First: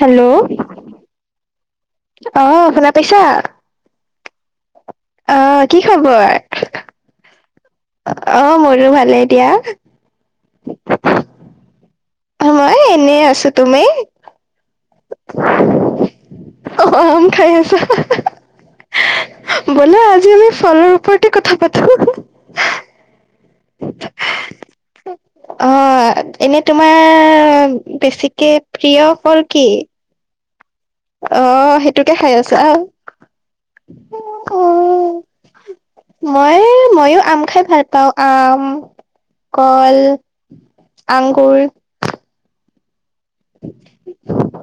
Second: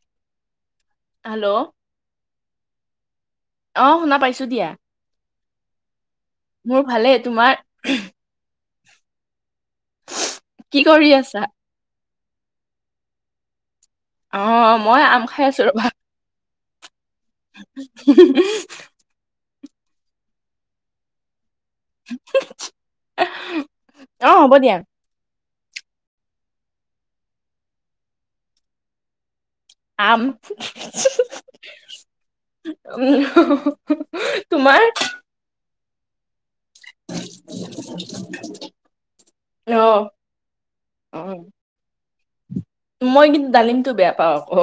Hello hello অ শুনা পাইছা অ শুনা পাইছো দিয়া অ কি খবৰ মোৰ ভালে তোমাৰ অ মোৰো ভালে দিয়া কি কৰি আছা। মই এনেই আছো তুমি অ মই আম খাই আছো ৰবা। অ আম খাই আছা বোলা আজি আমি ফলৰ ওপৰতে কথা পাতো। অ হ'ব দিয়া অ এনে তোমাৰ বেছিকে প্ৰিয় হল কি। অ আম সেইটোকে খাই আছা উ তোমাৰ উ মই ময়ো আম খাই ভাল পাওঁ আম অ কল। অ আংঙুৰ মই কিন্তু ডালিমতটো বেয়া পাওঁ আকৌ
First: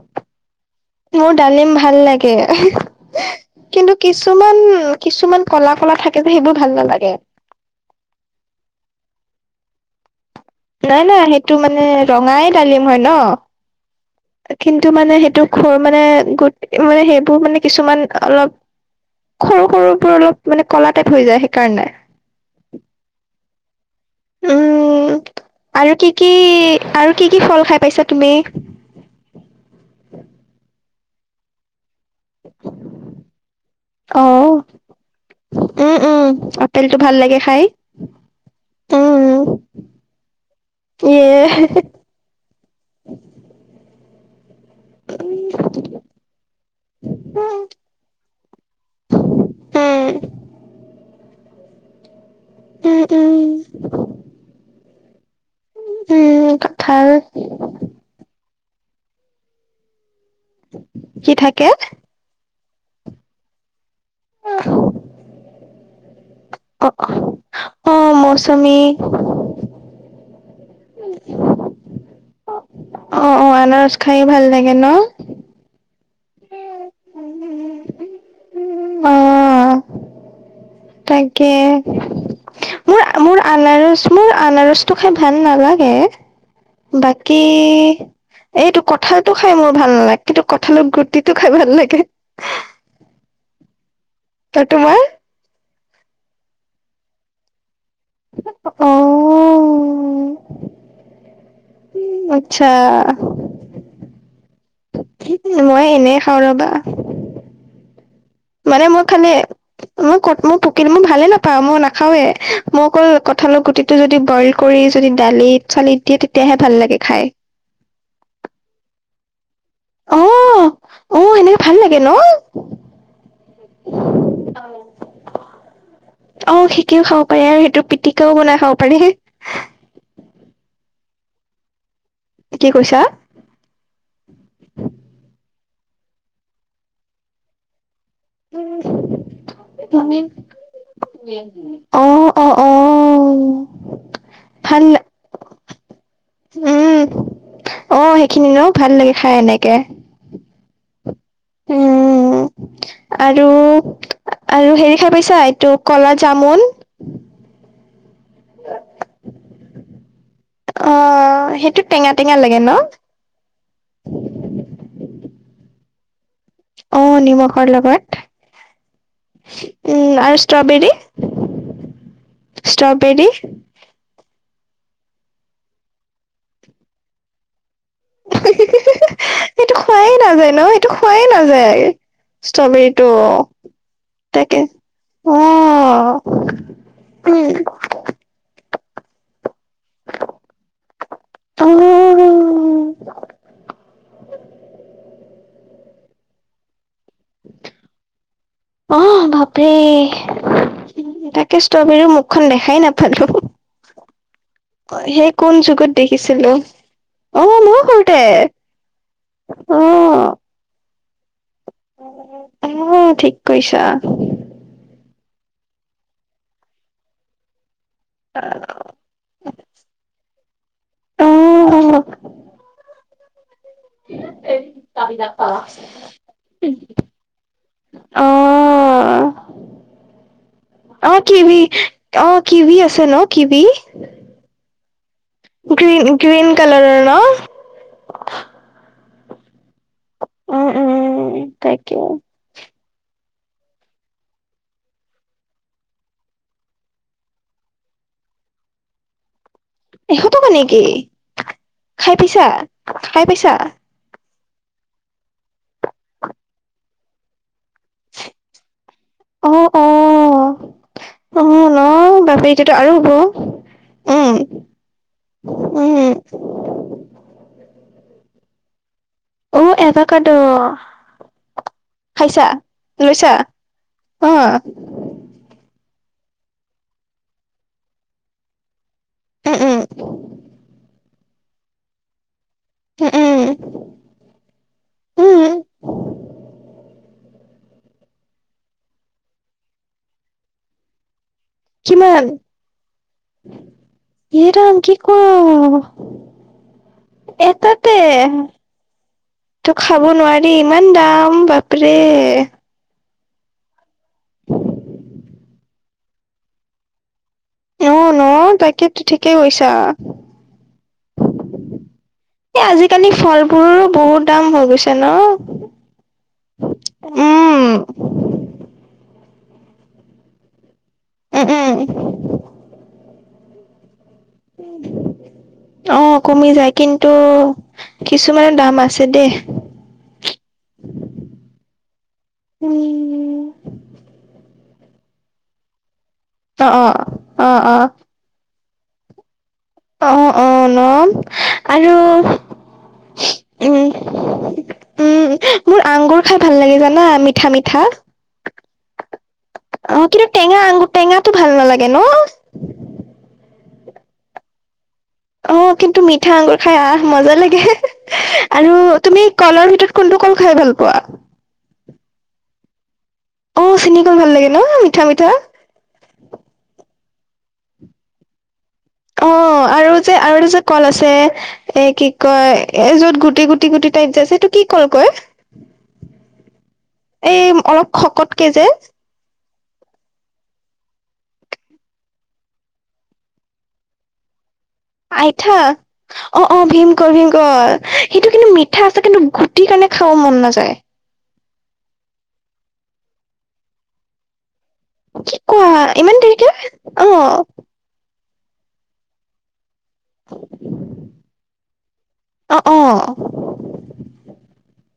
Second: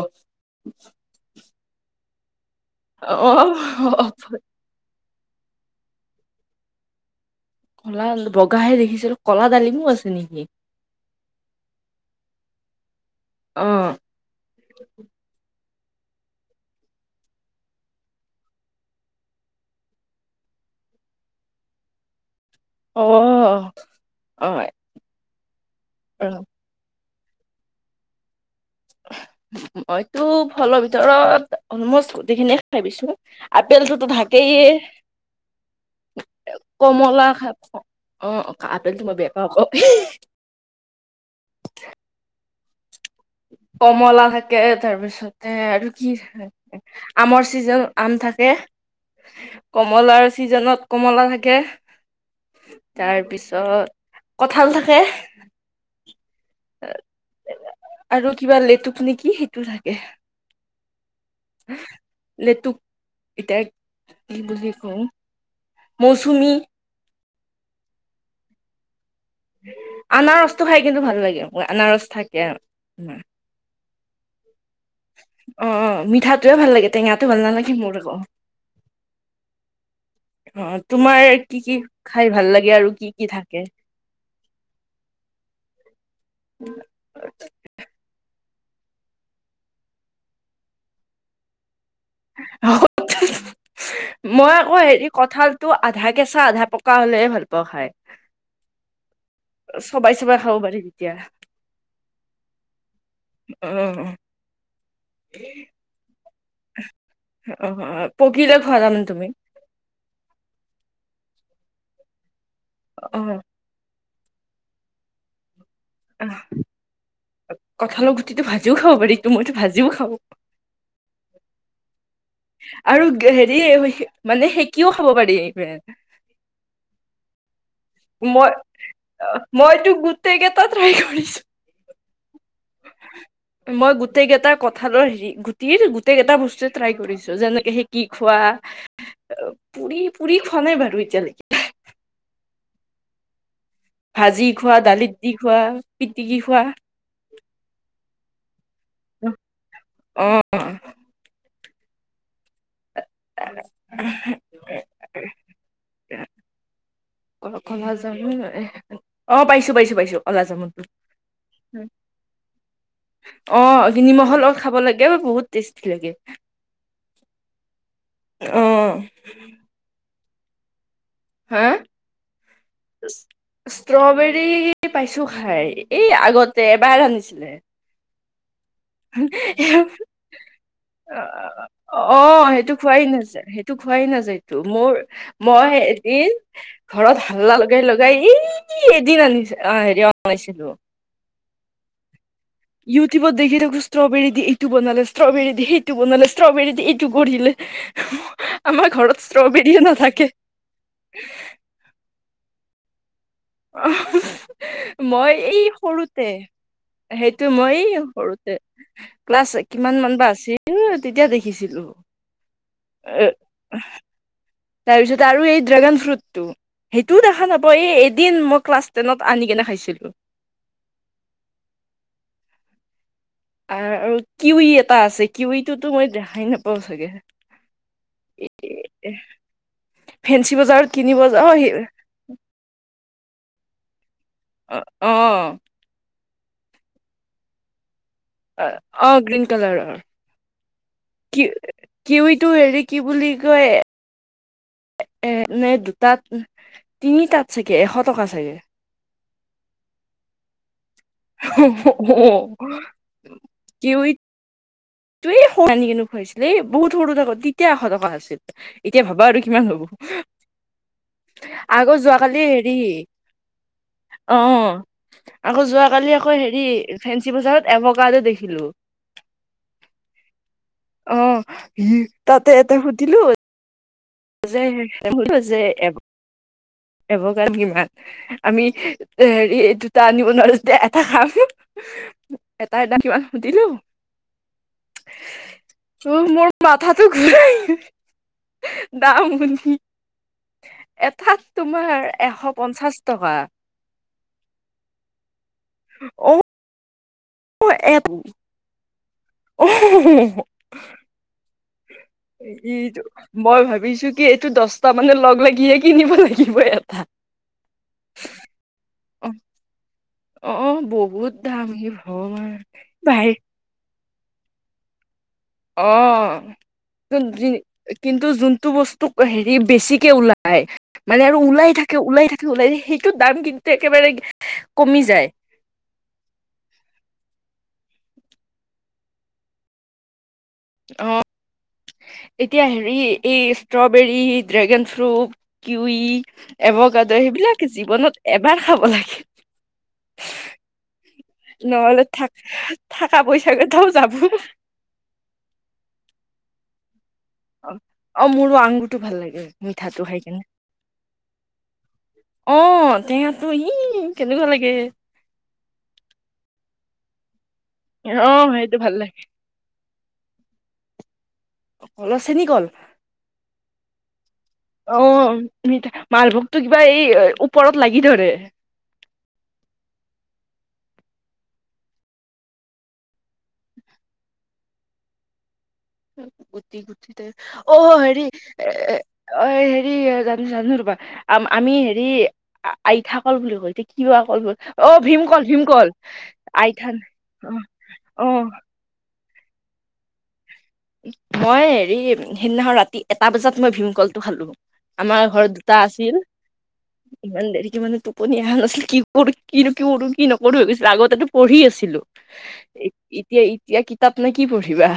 মোৰ ডালিম ভাল লাগে অ কিন্তু অ, কিছুমান কিছুমান কলা কলা থাকে যে সেইবোৰ ভাল নালাগে। কলা বগাহে দেখিছিলো কলা ডালিমো আছে নেকি। নাই নাই সেইটো মানে ৰঙাই ডালিম হয় ন অ কিন্তু মানে সেইটো খৰ মানে গো মানে সেইবোৰ মানে কিছুমান অলপ সৰু সৰুবোৰ অলপ মানে ক'লা টাইপ হৈ যায় সেইকাৰণে অ অ উম আৰু কি অ, কি আৰু কি কি ফল খাই পাইছা তুমি মইতো ফলৰ ভিতৰত অলমষ্ট অলমস্ত গোটেই খিনিয়ে খাই পাইছোঁ আপুলটো অ তথাপি উম উম আপেলটো ভাল কমলা লাগে খ খাই অ আপেলটো মই বেয়া পাওঁ ক ই এ [inaudible] কমলা খাই তাকে তাৰ পিছতে আৰু কি আমৰ চিজন আম থাকে উম কমলাৰ চিজনত কমলা থাকে। উম তাৰ উম পিছত কঠাল থাকে। উমহু কঠাল- আৰু কিবা লেটুকো নেকি সেইটো থাকে। কি থাকে? লেতুক এতিয়া কি বুলি কওঁ? মৌচুমী- অ অ, অঁ মৌচমি। আনাৰসটো খাই কিন্তু ভাল লাগে। ময় আনাৰস থাকে ন। অঁ আনাৰস খাইয়ে ভাল লাগে ন। অঁ অঁ মিঠাটোয়ে ভাল লাগে টেঙাটো ভাল নালাগে মোৰ আক। অ', অঁ অ' তোমাৰ তাকে। কি কি খাই ভাল লাগে আৰু মোৰ কি কি মোৰ থাকে আনাৰস মোৰ আনাৰসটো খাই ভাল নালাগে- বাকী- এইটো কঁঠালটো খাই মোৰ ভাল নালাগ। কিন্তু, কঁঠালৰ গুটিটো খাই ভাল লাগে। অ হ মই আৰু আক তোমাৰ হেৰি কঠাল- টো আধা কেঁচা আধা পকা হ'লেহ ভাল পাওঁ খাই। অঁঅ' চবাই চবাই খাব পাৰি তেতিয়া। উম' আৎচ্ছা। অঁ অঁ। মই এনেই খাওঁ ৰবা। অহ অ' পকিলে খোৱা মানে তাৰমানে মই তুমি খালে মই কত মোৰ পুকিল মই ভালে নাপাওঁ মই নাখাওৱে। মই অকল অ', কঠালৰ গুটিটো যদি বইল কৰি যদি দালিত চালিত দিয়ে আহ তেতিয়াহে ভাল লাগে খাই। কঁঠালৰ গুটিটো ভাজিও খাব পাৰি তো মইতো ভাজিও খাওঁ। অ', অ সেনেকে ভাল লাগে ন। আৰু হেৰিয়ে হৈছে মানে সেকিও খাব পাৰি এইটোৱে। অঁ শিকিও খাব পাৰে আৰু সেইটো পিত- মই মই তো গোটেই গেইটা ট্ৰাই কৰিছো। কি কৈছা? মই গোটেইগেইটা কঁঠালৰ হে গুটিৰ গোটেই গেটা বস্তুৱে ট্ৰাই কৰিছো যেনেকে হেই- কি খোৱা পুৰি পুৰি খোৱা নাই বাৰু এতিয়ালৈকে। অঁ অ অ' ভাজি খোৱা ভাল দালিত দি খোৱা পিটিকি খোৱা। অঁ সেইখিনি ন ভাল লাগে খাই সেনেকে। অঁ অঁ' উম উম' আৰু- আৰু হেৰি খাই পাইছা, এইটো ক'লা জামুন। ক'লা যামুন এহ অঁ' পাইছোঁ পাইছোঁ পাইছোঁ ক'লা যামোন। অঁ সেইটো টেঙা টেঙা লাগে ন। অঁ নিমখ লগত খাব লাগে অও বহুত টেষ্টি লাগে। অঁ নিমখৰ লগত অ উম আৰু ষ্ট্ৰবেৰী? হাঁ! ষ্ট্ৰবেৰী ষ্ট্ৰবেৰী পাইছোঁ খাই এই আগতে এবাৰ আনিছিলে। হি হি হি। [inaudible] খোৱাই নাযায় ন, এইটো খোৱাই নাযায়। অ সেইটো খোৱাই ষ্ট্ৰবেৰীটো নাযায়, সেইটো খোৱাই নাযায়টো। তাকে মোৰ অ মই এদিন ঘৰত উম হাল্লা লগাই লগাই এই এদিন আনি হেৰি অনাইছিলো অহ ইউটিউবত দেখি থাকো ষ্ট্ৰবেৰী দি এইটো বনালে ষ্ট্ৰবৰী দি সেইটো বনালে ষ্ট্ৰবৰী দি। কৰিলে আমাৰ ঘৰত ষ্ট্ৰবেৰীয়ে নাথাকে। উম তাকে ষ্ট্ৰবেৰীৰ মুখখন দেখাই নাপালো। অ সেই মই কোন এই যুগত সৰুতে দেখিছিলো। সেইটো অ', মই মইও এই সৰুতে ক্লাছ কিমান মান অ', বা আছিল এই তেতিয়া দেখিছিলো। অ ঠিক কৈছা। তাৰপিছত আৰু এই ড্ৰেগন ফ্ৰুটটো সেইটোও দেখা নাপাওঁ এই এদিন অ', মই ক্লাছ টেনত আনি কিনে খাইছিলো। আৰু আৰু কিউই এটা আছে কিউইটোতো মই দেখাই নাপাওঁ চাগে। এ অ', ফেঞ্চি বজাৰত কিনিব যাওঁ অঁ কিউই আছে ন কিউই। অ অঁ। গ্ৰীন গ্ৰীন কালাৰৰ ন? অ গ্ৰীন কালাৰ, উম, উম, কি তাকে। কিউই টো হেৰি কি বুলি কয় এ নে দুটাত তিনি তাত চাগে এশ টকা চাগে। এশটকা নেকি খাই পাইছা, খাই পাইছা? কিউই এই সৰুত আনি কিনে খুৱাইছিলে বহুত সৰু থাকোতে তেতিয়া এশ ট কা আছিল, এতিয়া ভাবা আৰু অ', কিমান হব। অ'। অ ন আগৰ যোৱাকালি বাপৰে এতিয়াতো হেৰি আৰু হ'ব উম অঁ আকৌ উম যোৱকালি আকৌ হেৰি ফেঞ্চি বজাৰত এভাকাদ' দেখিলো। অ এভাকাদ'। অ খাইছা তাতে এটা সুধিলো। লৈছা অ যে সুধিলো যে এভকাদ কিমান আমি উম হেৰি উম দুটা আনিব নোৱাৰো যেটিয়া এটা খাম। এটাৰ দাম উম কিমান উম সুধিলো। উম ত মোৰ মাথাতো ঘূৰাই গল দাম শুনি, এটাত তোমাৰ এশ পঞ্চাশ টকা। এৰাম কি কোৱা, অ এটাতে? এ এইতো খাব অ নোৱাৰি ইমান দাম বাপৰে। এইটো মই ভাবিছো কি এইটো দচটা মানে লগ লাগিহে কিনিব লাগিব এটা। অ ন তাকেটো অ', ঠিকেই কৈছা। অ বহুত দাম হে ভগৱান, এই বাহিৰত ফলৰো বহুত দাম হৈ গৈছে ন? অ, উম কিন্তু যোনটো বস্তু হেৰি বেছিকে ও লাই মানে আৰু উম ওলাই উম থাকে ওলাই থাকে ওলাই থাকে সেইটো দাম কিন্তু একেবাৰে উম কমি যায় অঁ কমি যায় কিন্তু, কিছুমানৰ দাম আছে দেই। অ এতিয়া অ', হেৰি এই ষ্ট্ৰবেৰী, ড্ৰেগান ফ্ৰুট কিৱি, অ', এভকাড সেইবিলাক অ', জীৱনত এবাৰ খাব লাগে। অ অ নম আৰু নহ'লে থাক থাকা পইচা কেইটাও উম। যাব। উম, মোৰ আংগুৰ খাই ভাল লাগে জানা, মি ঠা মিঠা, অ মোৰো আঙুৰটো ভাল লাগে মিঠাটো খাই কিন্তু কেনে টেঙা আঙুৰ টেঙাটো ভাল নালাগে ন? অঁ, টেঙাটো ই কেনেকুৱা লাগে। অ কিন্তু মিঠা আঙুৰ খাই আহ মজা লাগে। অ সেইটো আৰু ভাল লাগে তুমি কলৰ ভিতৰত কোনটো কল খাই ভাল পোৱা? কল চেনি কল। অ চিনি কল ভাল লাগে ন অ মিঠা-মিঠা। মিঠা, মালভোগতো কিবা এই ওপৰত লাগি ধৰে। অ আৰু যে আৰু যে কল আছে এ কি কয়, এ যত গুটি গুটি গুটি টাইপ যে আছে এইটো কি কল কয়? গুটি গুটি এই [unintelligible] অ অলপ হেৰি শকতকে এ যে অই হেৰি জানো জানো ৰবা, আম আমি হেৰি আ আইথাকল বুলি কলতে কিয় [unintelligible] আইঠা, অ অ ভীমকল ভীমকল অ অ সেইটো কিন্তু মি ঠা আছে কিন্তু গুটি কাৰনে খাব মন নাযায়। মই হেৰি সেইদিনাখন ৰাতি এটা বজাত মই ভীমকলটো খালো। আমাৰ কি ঘৰত কোৱা দুটা ইমান আছিল, দেৰিকে অ ইমান দেৰিকে মানে তোক [unintelligible] কি কৰো কিনো কি কৰো কি নকৰো ভাবিছিলো আগতেটো পঢ়ি আছিলো অ অ এ ইতিয়া ই তিয়া কিতাপ নে কি পঢ়িবা?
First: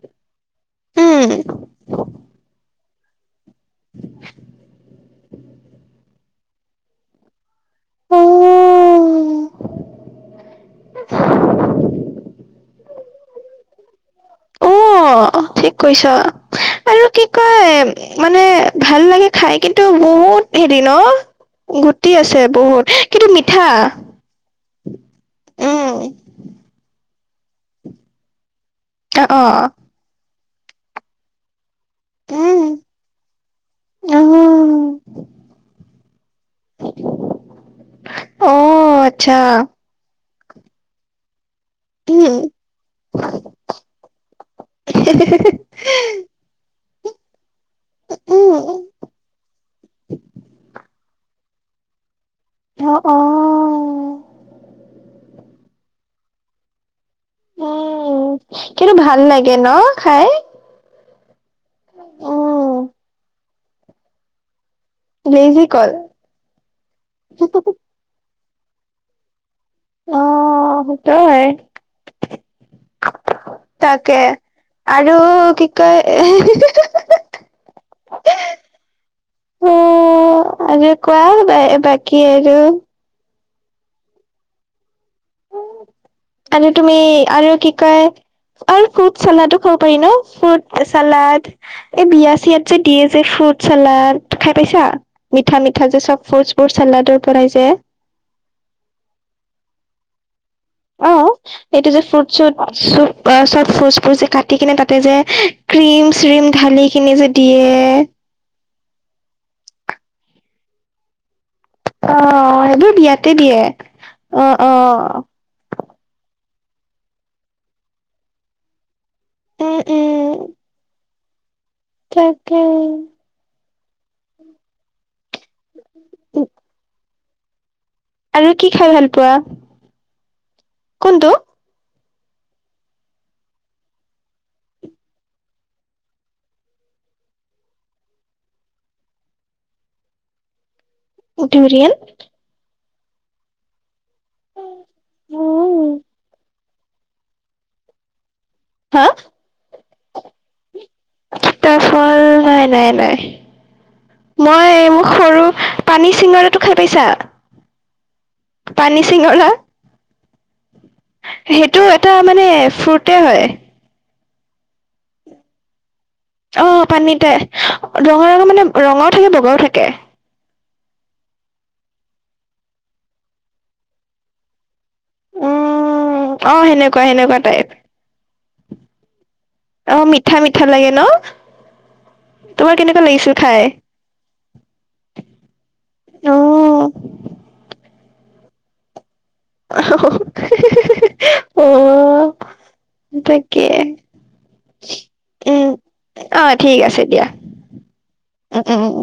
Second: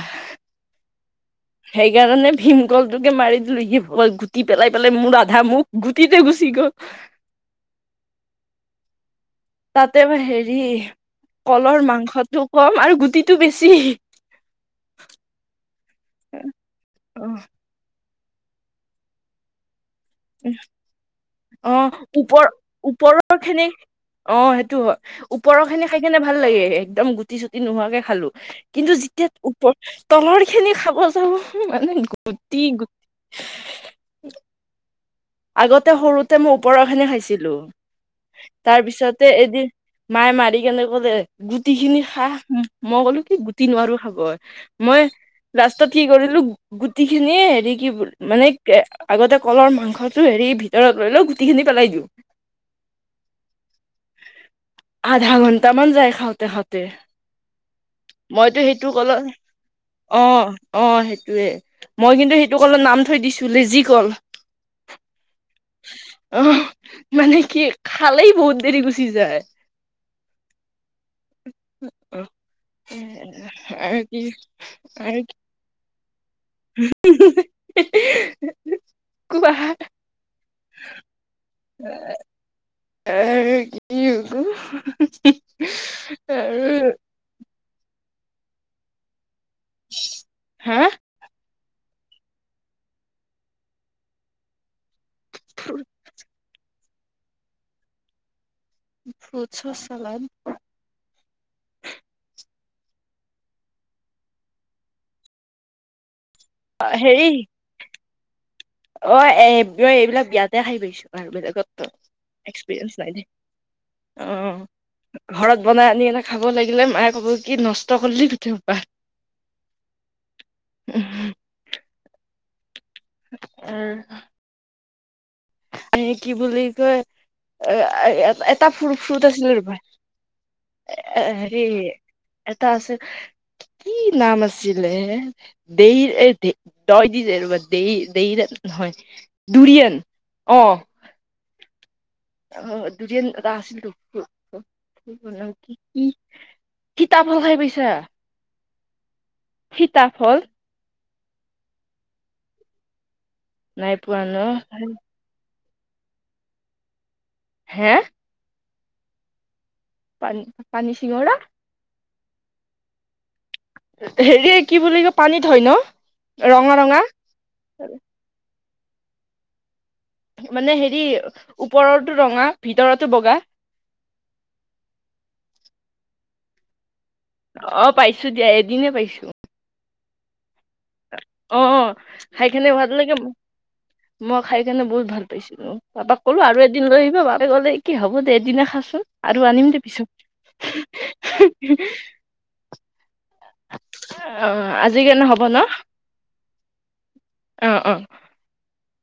উম। সেইকাৰণে ভীমকলটোকে মাৰি দিলো কি কল গুটি পেলাই পেলাই মোৰ আধা মুখ গুটিতে গুচি গ'ল। তাতে মই হেৰি, কলৰ মাংসটো কম আৰু গুটিটো বেছি। অ অ ঠিক কৈছ আৰু কি অ কয় মানে ভাল লাগে খাই কিন টো বহুত হেৰি ন? অ গুটি আছে ওপৰ বহুত কিন্তু মিঠা ওপৰৰখিনি, অ সেইটো হ ওপৰৰখিনি উম খাইকিনে ভা ভাল লাগে, একদম গুটি চুটি নোহোৱাকে খালো কিন্তু অ যেতিয়া অ ওপৰ তলৰখিনি খাব যাব মানে উম গুটি গু [unintelligible] আগতে সৰুতে মই ওপৰৰখিনি খাইছিলো অ তাৰ পিছতে আচ্ছা এদিন মায়ে মাৰি কেনে কলে, গুটিখিনি খা, উম ম মই কলো কি গুটি নোৱাৰো খাব। মই লাষ্টত কি কৰিলো গুটিখিনিয়ে হেৰি কি মানে উম কে আগতে কলৰ মাংস টো হেৰি ভিতৰত লৈ লও গুটিখিনি পেলাই দিওঁ। অ অ। আধাঘণ্টামান যায় খাওঁতে খাওঁতে। উম, মইতো সেইটো কিন্তু ভাল কলৰ লাগে ন খাই? অহ। অ সেইটোয়ে, মই কিন্তু সেইটো উম, কলত নাম থৈ দিছো লিজি কল। লেজি কল অহ মানে কি খালেই বহুত দেৰি গুচি যায়। অ সেইটো হয়। অহ আৰু তাকে। কি আৰু [unintelligible] কোৱা অ আৰু কোৱা বাকী আৰু? এই কি হব আৰু তুমি আৰু কি কয় আৰু ফ্ৰুইত চালডো খাব পাৰি ন হা ফ্ৰুইট চালড। এই বিয়া চিয়াত যে দিয়ে যে ফ্ৰুইট চালাড, খাই পাইছা? মিঠা মিঠা যে চব ফ্ৰুইতবোৰ চালাডৰ বনাই যে। ফ্ৰুটছৰ চালাদ? অঁ। এইটো যে ফ্ৰুট চুট চ ফ্ৰুট ফুট যে কাটি কিনে তাতে যে ক্ৰীম চ্ৰীম ঢালিখিনি হেৰি যে দিয়ে। অ এই এইবিলাক বিয়াতে খাই পাইছো আৰু বলেগত। অঁ এইবোৰ বিয়াতে দিয়ে অ অঁ অঁ। ঘৰত বনাই আনি এনে খাব লাগিলে মায়ে ক'ব কি নষ্ট কৰিলি গুতেইহুপা। উম উম। উম তাকে। উম এ কি বুলি কয় এ আৰু এটা কি খাই ভাল ফ্রুইত পোৱা আছিলে ৰবা এ কোনটো এ এটা আছে কি নাম আছিলে দে এই দয় দি ৰবা দে নহয় দুৰিয়ান অঁ। দুৰিয়ান? অ দুৰিয়ান এটা আছিল তো কি কি সিতাফল খাই পাইছা? হা? সীতাফল সিতা ফল, নাই নাই নাই। নাই পোৱা ন মই মোক সৰু পানী চিঙৰাটো খাই পাইছা? হে? পানী চিঙৰা। পানী পানী চিঙৰা? সেইটো এটা মানে ফ্ৰুইটছে হয়। হেৰি কি বুলি কয় পানীত হয় ন? ৰঙা অঁ ৰঙা পানীতে ৰঙা ৰঙা মানে ৰঙাও থাকে, বগাও থাকে। মানে হেৰি ওপৰতো ৰঙা ভিতৰতো বগা। উম অ সেনেকুৱা সেনেকুৱা। টাইপ অ পাইছো দিয়া এদিনে পাইছো। অ মিঠা মিঠা লাগে। ন অঁ অঁ খাই কিনে তোমাৰ ভাল কেনেকুৱা লাগে। লাগিছিল খাই মই খাই কাৰণে বহুত ভাল পাইছিলো, পাপাক অ ক'লো আৰু এদিন লৈ আহিব পাপাই ক'লে কি হ'ব দে এদিনে খাচোন। আৰু আনিম দে পিছত। অ তাকে। অঁ আজি কাৰণে হব ন। উম অ ঠিক আছে দিয়া অঁ অঁ। উম উম উম।